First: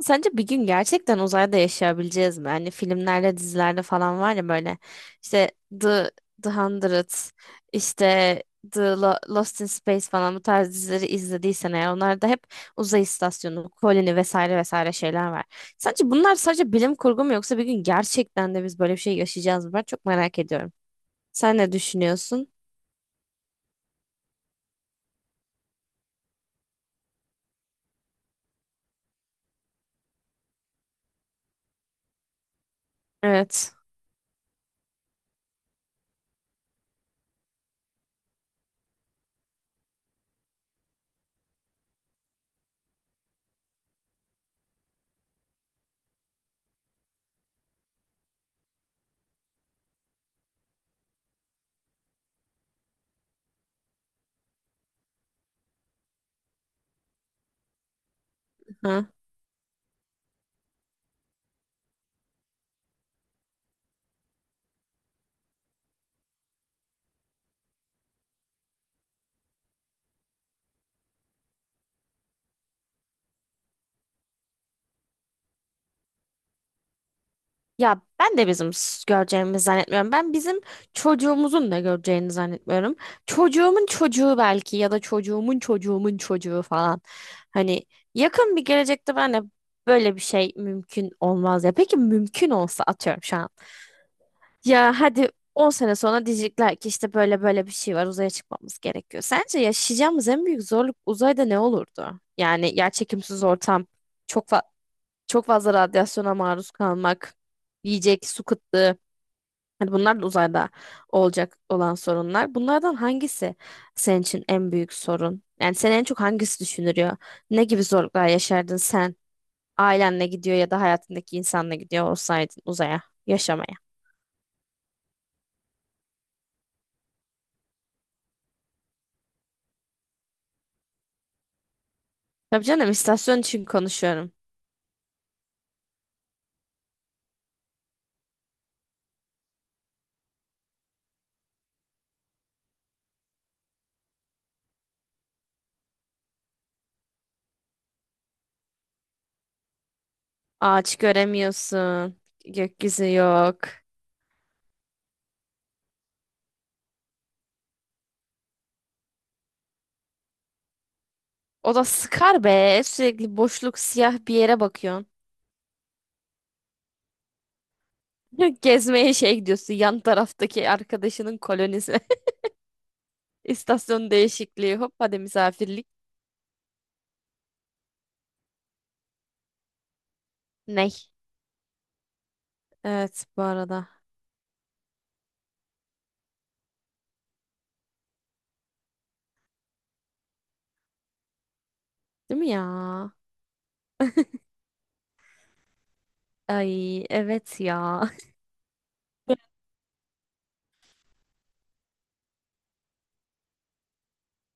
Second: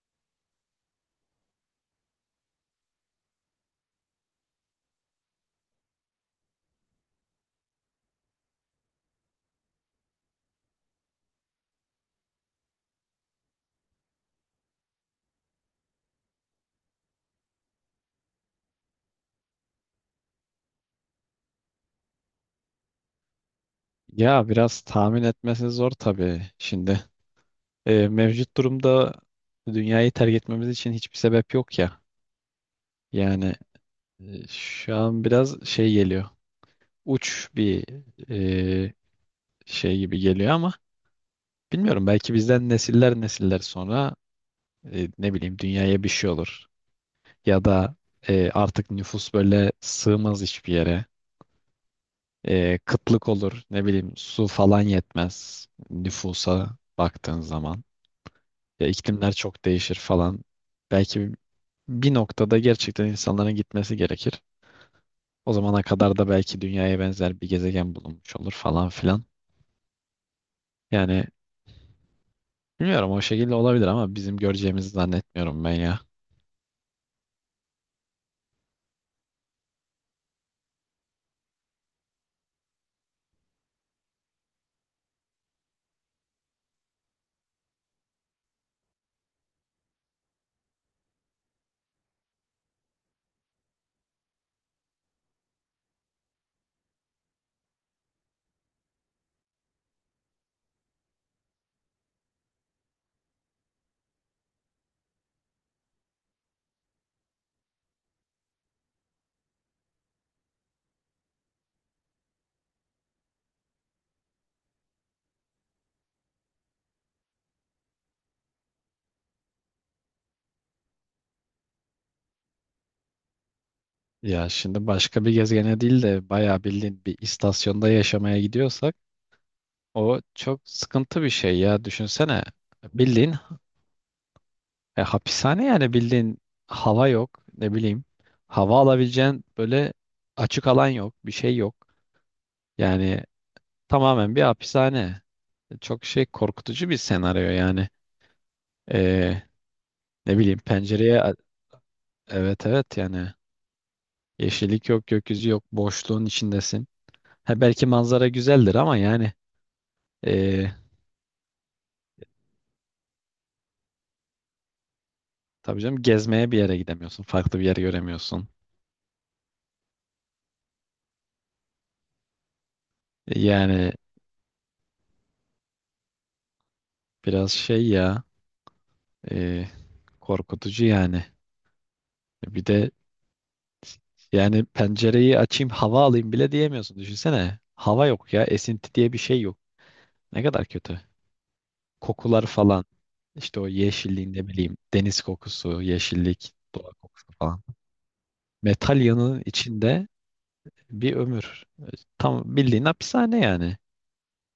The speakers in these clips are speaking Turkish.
Sence bir gün gerçekten uzayda yaşayabileceğiz mi? Hani filmlerde, dizilerde falan var ya böyle işte The, The Hundred, işte Lost in Space falan bu tarz dizileri izlediysen eğer onlarda hep uzay istasyonu, koloni vesaire vesaire şeyler var. Sence bunlar sadece bilim kurgu mu yoksa bir gün gerçekten de biz böyle bir şey yaşayacağız mı? Ben çok merak ediyorum. Sen ne düşünüyorsun? Ya biraz tahmin etmesi zor tabii şimdi. Mevcut durumda dünyayı terk etmemiz için hiçbir sebep yok ya. Yani Evet. Şu an biraz şey geliyor. Uç bir e, şey gibi geliyor ama bilmiyorum, belki bizden nesiller nesiller sonra ne bileyim dünyaya bir şey olur. Ya da artık nüfus böyle sığmaz hiçbir yere. Kıtlık olur, ne bileyim su falan yetmez nüfusa baktığın zaman. Ya iklimler çok değişir falan. Belki bir noktada gerçekten insanların gitmesi gerekir. O zamana kadar da belki dünyaya benzer bir gezegen bulunmuş olur falan filan. Yani bilmiyorum, o şekilde olabilir ama bizim göreceğimizi zannetmiyorum ben ya. Ya ben de bizim göreceğimizi zannetmiyorum. Ben bizim çocuğumuzun da göreceğini zannetmiyorum. Çocuğumun çocuğu belki ya da çocuğumun çocuğu falan. Hani yakın bir gelecekte ben de böyle bir şey mümkün olmaz ya. Peki mümkün olsa atıyorum şu an. Ya hadi 10 sene sonra diyecekler ki işte böyle böyle bir şey var, uzaya çıkmamız gerekiyor. Sence yaşayacağımız en büyük zorluk uzayda ne olurdu? Yani yerçekimsiz ortam, çok fa- çok fazla radyasyona maruz kalmak, yiyecek, su kıtlığı. Hani bunlar da uzayda olacak olan sorunlar. Bunlardan hangisi senin için en büyük sorun? Yani seni en çok hangisi düşündürüyor? Ne gibi zorluklar yaşardın sen? Ailenle gidiyor ya da hayatındaki insanla gidiyor olsaydın uzaya yaşamaya. Ya şimdi başka bir gezegene değil de bayağı bildiğin bir istasyonda yaşamaya gidiyorsak o çok sıkıntı bir şey ya. Düşünsene, Tabii canım, bildiğin istasyon için konuşuyorum. Hapishane yani, bildiğin hava yok ne bileyim. Hava alabileceğin böyle açık alan yok, bir şey yok. Yani tamamen bir hapishane. Çok şey korkutucu bir senaryo yani. Ee, ne bileyim Ağaç pencereye, göremiyorsun. evet evet Gökyüzü yani yok. yeşillik yok, gökyüzü yok, boşluğun içindesin. Ha, belki manzara güzeldir ama yani ee, O da sıkar be. Sürekli boşluk, siyah bir yere bakıyorsun. tabii canım gezmeye bir yere gidemiyorsun. Farklı bir yer göremiyorsun. Gezmeye şey gidiyorsun, yan taraftaki arkadaşının kolonisi. E, Yani İstasyon değişikliği, hop hadi misafirlik. biraz şey ya, ee, korkutucu Ney? yani. Bir de Evet, bu arada. yani pencereyi açayım hava alayım bile diyemiyorsun. Düşünsene, hava yok ya, esinti diye bir şey yok. Ne kadar kötü. Değil Kokular mi falan. ya? İşte o yeşilliğin, ne bileyim deniz kokusu, yeşillik, doğa Ay, kokusu evet falan. ya. Metal yanının içinde bir ömür. Tam bildiğin hapishane yani.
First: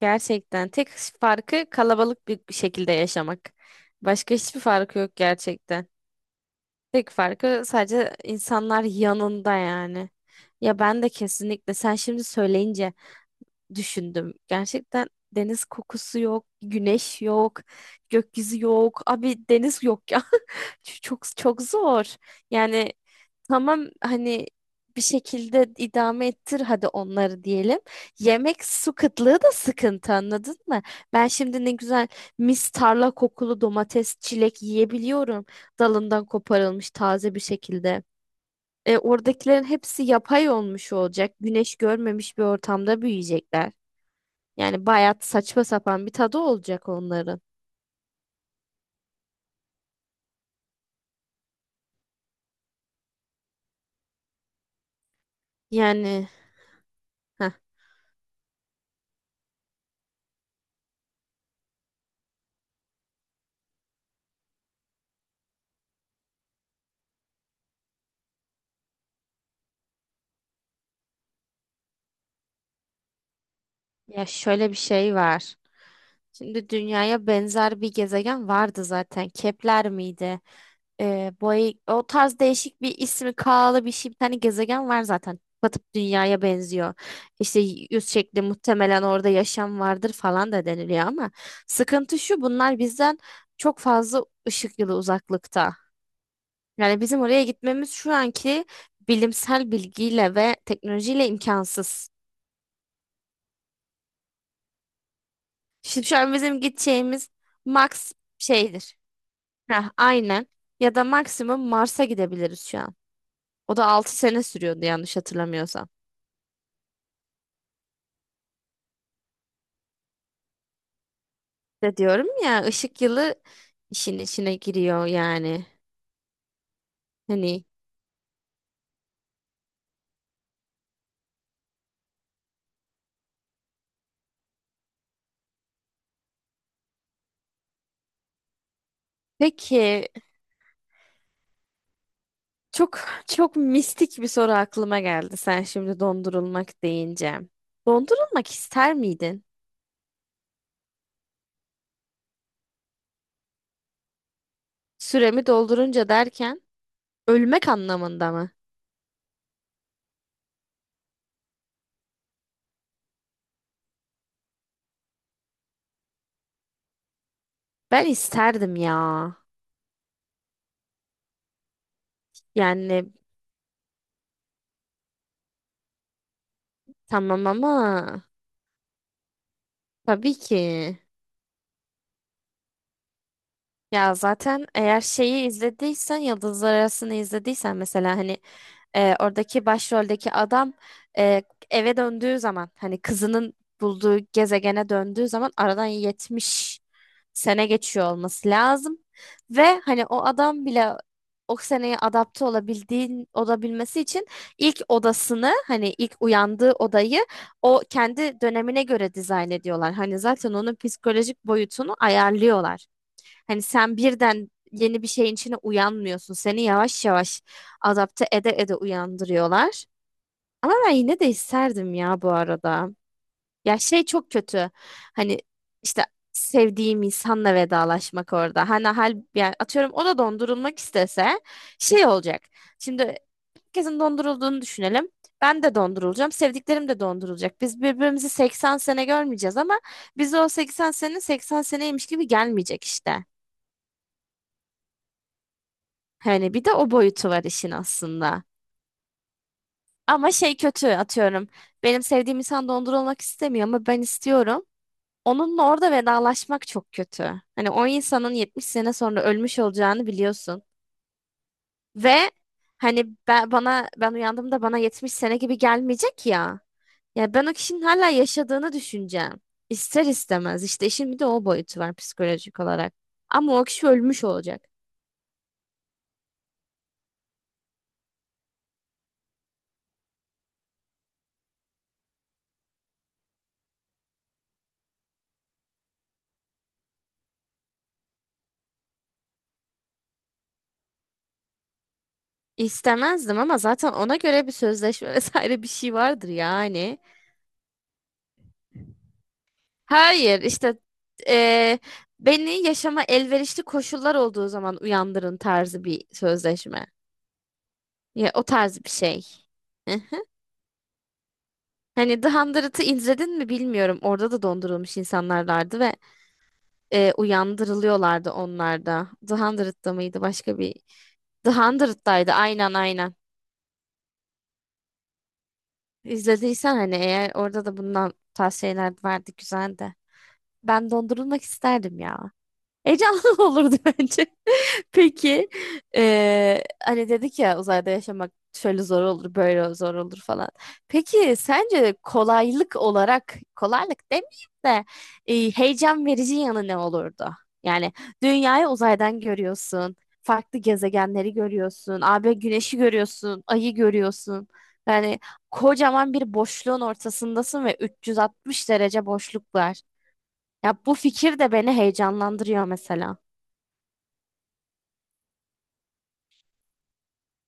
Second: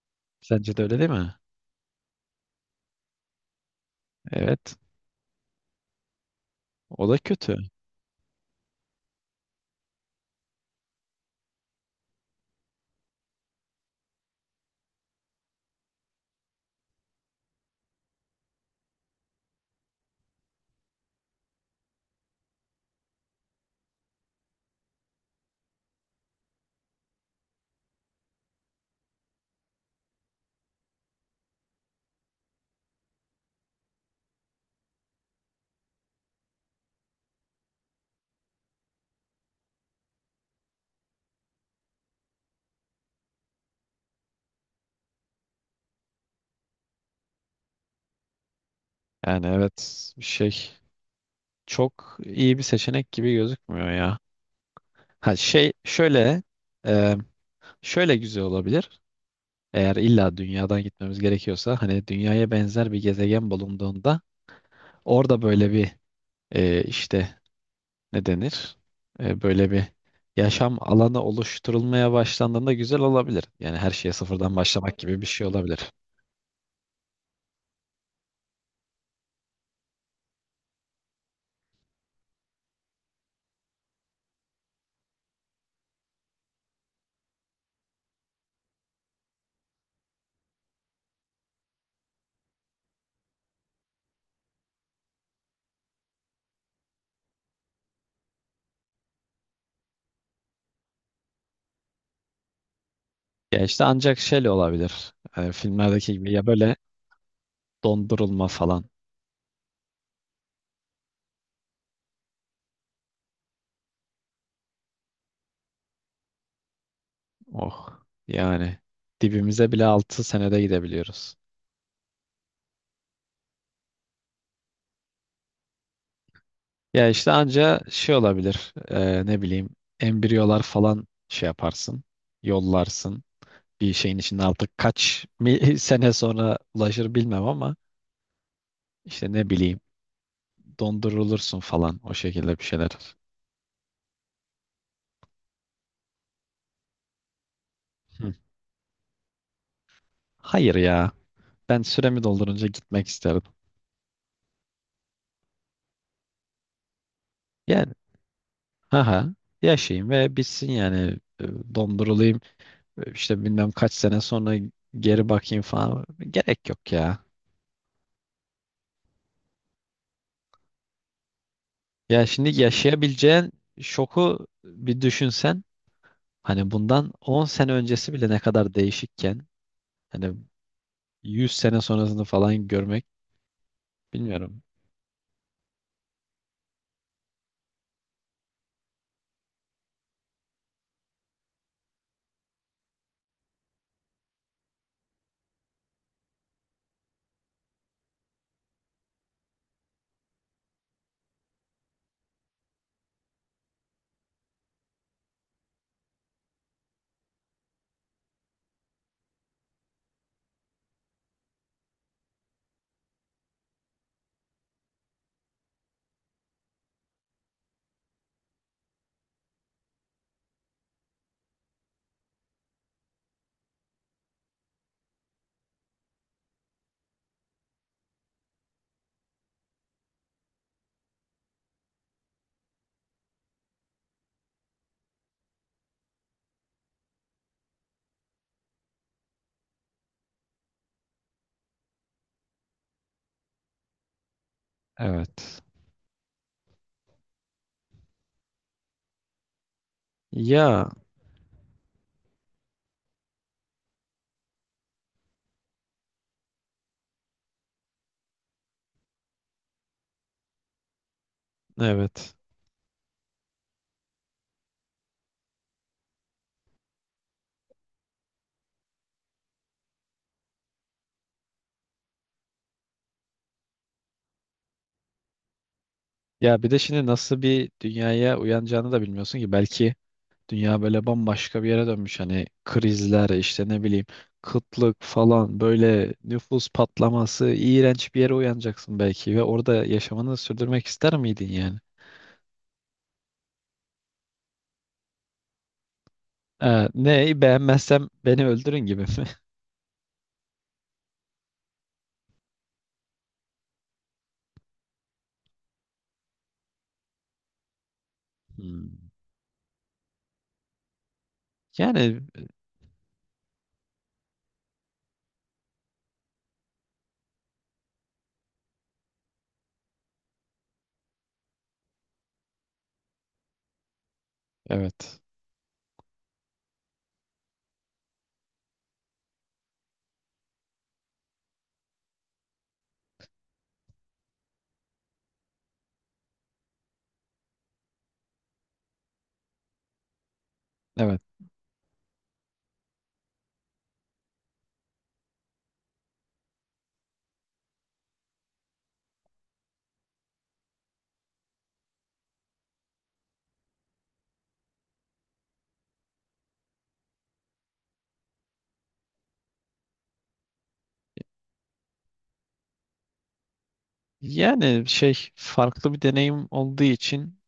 Gerçekten Sence de tek öyle değil mi? farkı kalabalık bir şekilde yaşamak. Başka hiçbir Evet. farkı yok gerçekten. O Tek da kötü. farkı sadece insanlar yanında yani. Ya ben de kesinlikle sen şimdi söyleyince düşündüm. Gerçekten deniz kokusu yok, güneş yok, gökyüzü yok. Abi deniz yok ya. Çok çok zor. Yani tamam hani, bir şekilde idame ettir hadi onları diyelim. Yemek, su kıtlığı da sıkıntı, anladın mı? Ben şimdi ne güzel mis tarla kokulu domates, çilek yiyebiliyorum. Dalından koparılmış taze bir şekilde. Oradakilerin hepsi yapay olmuş olacak. Güneş görmemiş bir ortamda büyüyecekler. Yani bayağı saçma sapan bir tadı olacak onların. Yani evet, şey çok iyi bir seçenek gibi gözükmüyor ya. Ha şey Yani şöyle, e, heh, şöyle güzel olabilir. Eğer illa dünyadan gitmemiz gerekiyorsa, hani dünyaya benzer bir gezegen bulunduğunda orada böyle bir işte ne denir? Böyle bir yaşam alanı oluşturulmaya başlandığında güzel olabilir. Yani her şeye ya sıfırdan şöyle bir başlamak şey gibi bir şey var. olabilir. Şimdi dünyaya benzer bir gezegen vardı zaten. Kepler miydi? O tarz değişik bir ismi, K'lı bir şey, bir tane gezegen var zaten. Batıp dünyaya benziyor. İşte yüz şekli, muhtemelen orada yaşam vardır falan da deniliyor ama sıkıntı şu, bunlar bizden çok fazla ışık yılı uzaklıkta. Yani bizim oraya gitmemiz şu anki bilimsel bilgiyle ve teknolojiyle imkansız. Ya işte ancak şeyle olabilir. E, Şimdi filmlerdeki şu gibi an ya, bizim böyle gideceğimiz max dondurulma falan. şeydir. Aynen. Ya da maksimum Mars'a gidebiliriz şu an. O da 6 sene sürüyordu yanlış hatırlamıyorsam. Oh yani, dibimize bile 6 senede gidebiliyoruz. De diyorum ya, ışık yılı işin içine giriyor yani. Ya işte Hani anca şey olabilir. Ne bileyim embriyolar falan şey yaparsın. Yollarsın. Bir şeyin içinde artık kaç sene sonra ulaşır bilmem, ama işte ne bileyim peki, dondurulursun falan, o şekilde bir şeyler. çok çok mistik bir soru aklıma geldi sen şimdi dondurulmak deyince. Hı. Dondurulmak ister miydin? Hayır ya. Ben süremi doldurunca gitmek isterim. Süremi doldurunca derken ölmek Yani anlamında mı? haha, yaşayayım ve bitsin yani. Dondurulayım, işte bilmem kaç sene sonra geri bakayım falan, gerek yok ya. Ben isterdim ya. Ya şimdi Yani yaşayabileceğin şoku bir düşünsen, hani bundan tamam 10 sene ama öncesi bile ne kadar değişikken, hani tabii ki. 100 sene sonrasını falan görmek, Ya bilmiyorum. zaten eğer şeyi izlediysen, Yıldızlar Arası'nı izlediysen mesela, hani oradaki başroldeki adam, e, eve döndüğü zaman, hani kızının bulduğu gezegene döndüğü zaman aradan 70 sene geçiyor olması lazım. Ve hani o adam bile o seneye adapte olabilmesi için ilk odasını, hani ilk uyandığı odayı, o kendi dönemine göre dizayn ediyorlar. Hani zaten onun psikolojik boyutunu ayarlıyorlar. Hani sen birden yeni bir şeyin içine uyanmıyorsun. Seni yavaş yavaş adapte ede ede uyandırıyorlar. Ama ben yine de isterdim ya, bu arada. Ya şey çok kötü. Hani işte sevdiğim insanla vedalaşmak orada. Hani yani, atıyorum o da dondurulmak istese şey olacak. Şimdi herkesin dondurulduğunu düşünelim. Ben de dondurulacağım. Sevdiklerim de dondurulacak. Biz birbirimizi 80 sene görmeyeceğiz ama bize o 80 sene 80 seneymiş gibi gelmeyecek işte. Evet. Hani bir de o boyutu var işin aslında. Ama şey kötü, Ya atıyorum. Benim sevdiğim insan dondurulmak istemiyor ama ben istiyorum. Onunla orada vedalaşmak çok kötü. Hani o insanın 70 sene sonra ölmüş olacağını biliyorsun. Ve evet. hani bana, ben uyandığımda bana 70 sene gibi gelmeyecek ya. Ya ben o kişinin hala yaşadığını düşüneceğim. İster istemez. İşte işin bir de o boyutu var psikolojik olarak. Ama o kişi ölmüş olacak. Ya bir de şimdi nasıl bir dünyaya uyanacağını da bilmiyorsun ki. Belki dünya böyle bambaşka bir yere dönmüş. Hani krizler, işte ne bileyim kıtlık falan, böyle nüfus patlaması, iğrenç bir yere uyanacaksın belki. Ve orada yaşamını sürdürmek ister miydin yani? İstemezdim ama zaten ona göre bir sözleşme vesaire bir şey vardır Ee, yani. ne beğenmezsem beni öldürün gibi mi? Hayır işte, eee, beni yaşama elverişli koşullar olduğu zaman uyandırın tarzı bir sözleşme. Ya o tarz bir Hmm. şey. Yani Hani The Hundred'ı izledin mi bilmiyorum. Orada da dondurulmuş insanlarlardı ve uyandırılıyorlardı onlar da. The Hundred'da mıydı, başka bir? The Hundred'daydı, aynen aynen. evet. İzlediysen hani, eğer orada da bundan tavsiyeler vardı güzel de. Ben dondurulmak isterdim ya. Heyecanlı olurdu bence. Peki, hani dedik ya, uzayda yaşamak şöyle zor olur, böyle zor olur falan. Evet. Peki sence kolaylık olarak, kolaylık demeyeyim de heyecan verici yanı ne olurdu? Yani dünyayı uzaydan görüyorsun, farklı gezegenleri görüyorsun, abi güneşi görüyorsun, ayı görüyorsun. Yani kocaman bir boşluğun ortasındasın ve 360 derece boşluk var. Ya bu fikir de beni heyecanlandırıyor mesela. Yani şey, farklı bir deneyim olduğu için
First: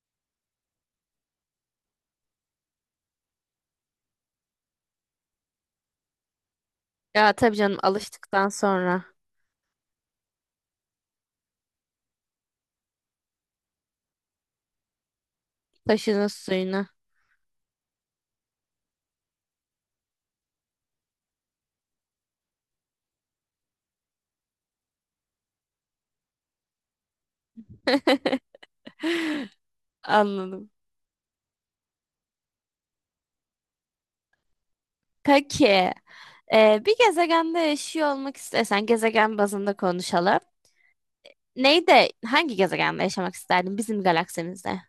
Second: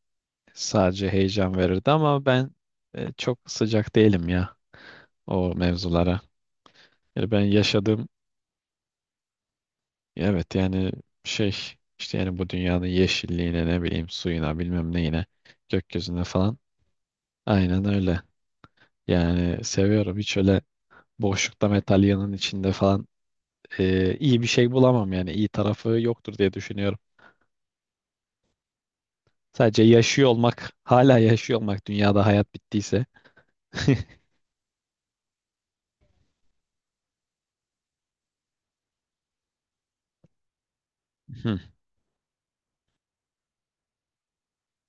sadece heyecan verirdi, ama ben çok sıcak değilim ya o mevzulara. Yani Ya ben tabii canım, yaşadığım, alıştıktan sonra evet yani şey, işte yani bu dünyanın yeşilliğine, ne bileyim suyuna, bilmem neyine, gökyüzüne taşının falan, suyunu. aynen öyle. Yani seviyorum, hiç öyle boşlukta metal metalyanın içinde falan iyi bir şey bulamam yani, iyi tarafı yoktur diye düşünüyorum. Sadece yaşıyor Anladım. olmak, hala yaşıyor olmak dünyada hayat bittiyse. Peki, bir gezegende yaşıyor olmak istesen, gezegen bazında konuşalım. Hı. Neyde, hangi gezegende yaşamak isterdin bizim galaksimizde?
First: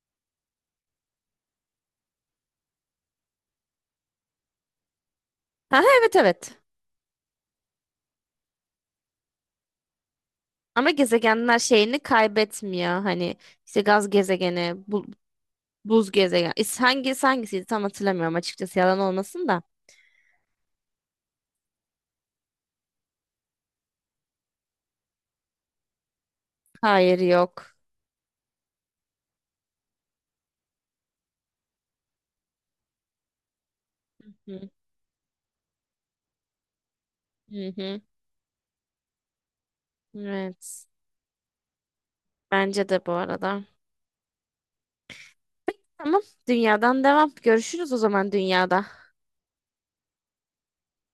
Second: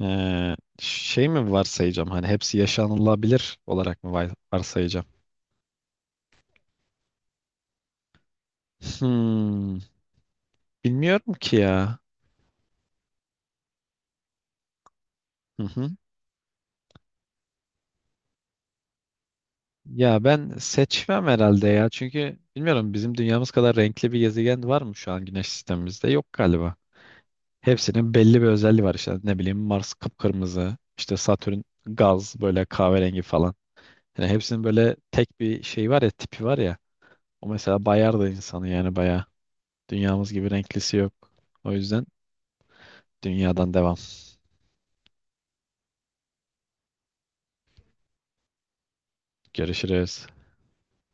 Şey mi varsayacağım, hani hepsi yaşanılabilir olarak mı varsayacağım? Ha, evet evet. Hmm, Ama bilmiyorum ki gezegenler ya. şeyini kaybetmiyor. Hani işte gaz gezegeni, Hı hı. buz gezegen. Hangisi hangisiydi tam hatırlamıyorum açıkçası, yalan olmasın da. Ya ben seçmem herhalde ya. Çünkü bilmiyorum, bizim dünyamız kadar renkli bir gezegen var mı şu an güneş sistemimizde? Yok galiba. Hayır, yok. Hepsinin belli bir özelliği var işte. Ne bileyim Mars kıpkırmızı, işte Satürn gaz böyle kahverengi falan. Yani hepsinin Hı böyle tek bir şey var ya, tipi var ya. O hı. mesela Hı. bayar da insanı yani, bayağı. Dünyamız gibi Evet. renklisi yok. O yüzden Bence de bu arada. dünyadan devam. Tamam. Dünyadan devam. Görüşürüz o zaman dünyada. Görüşürüz.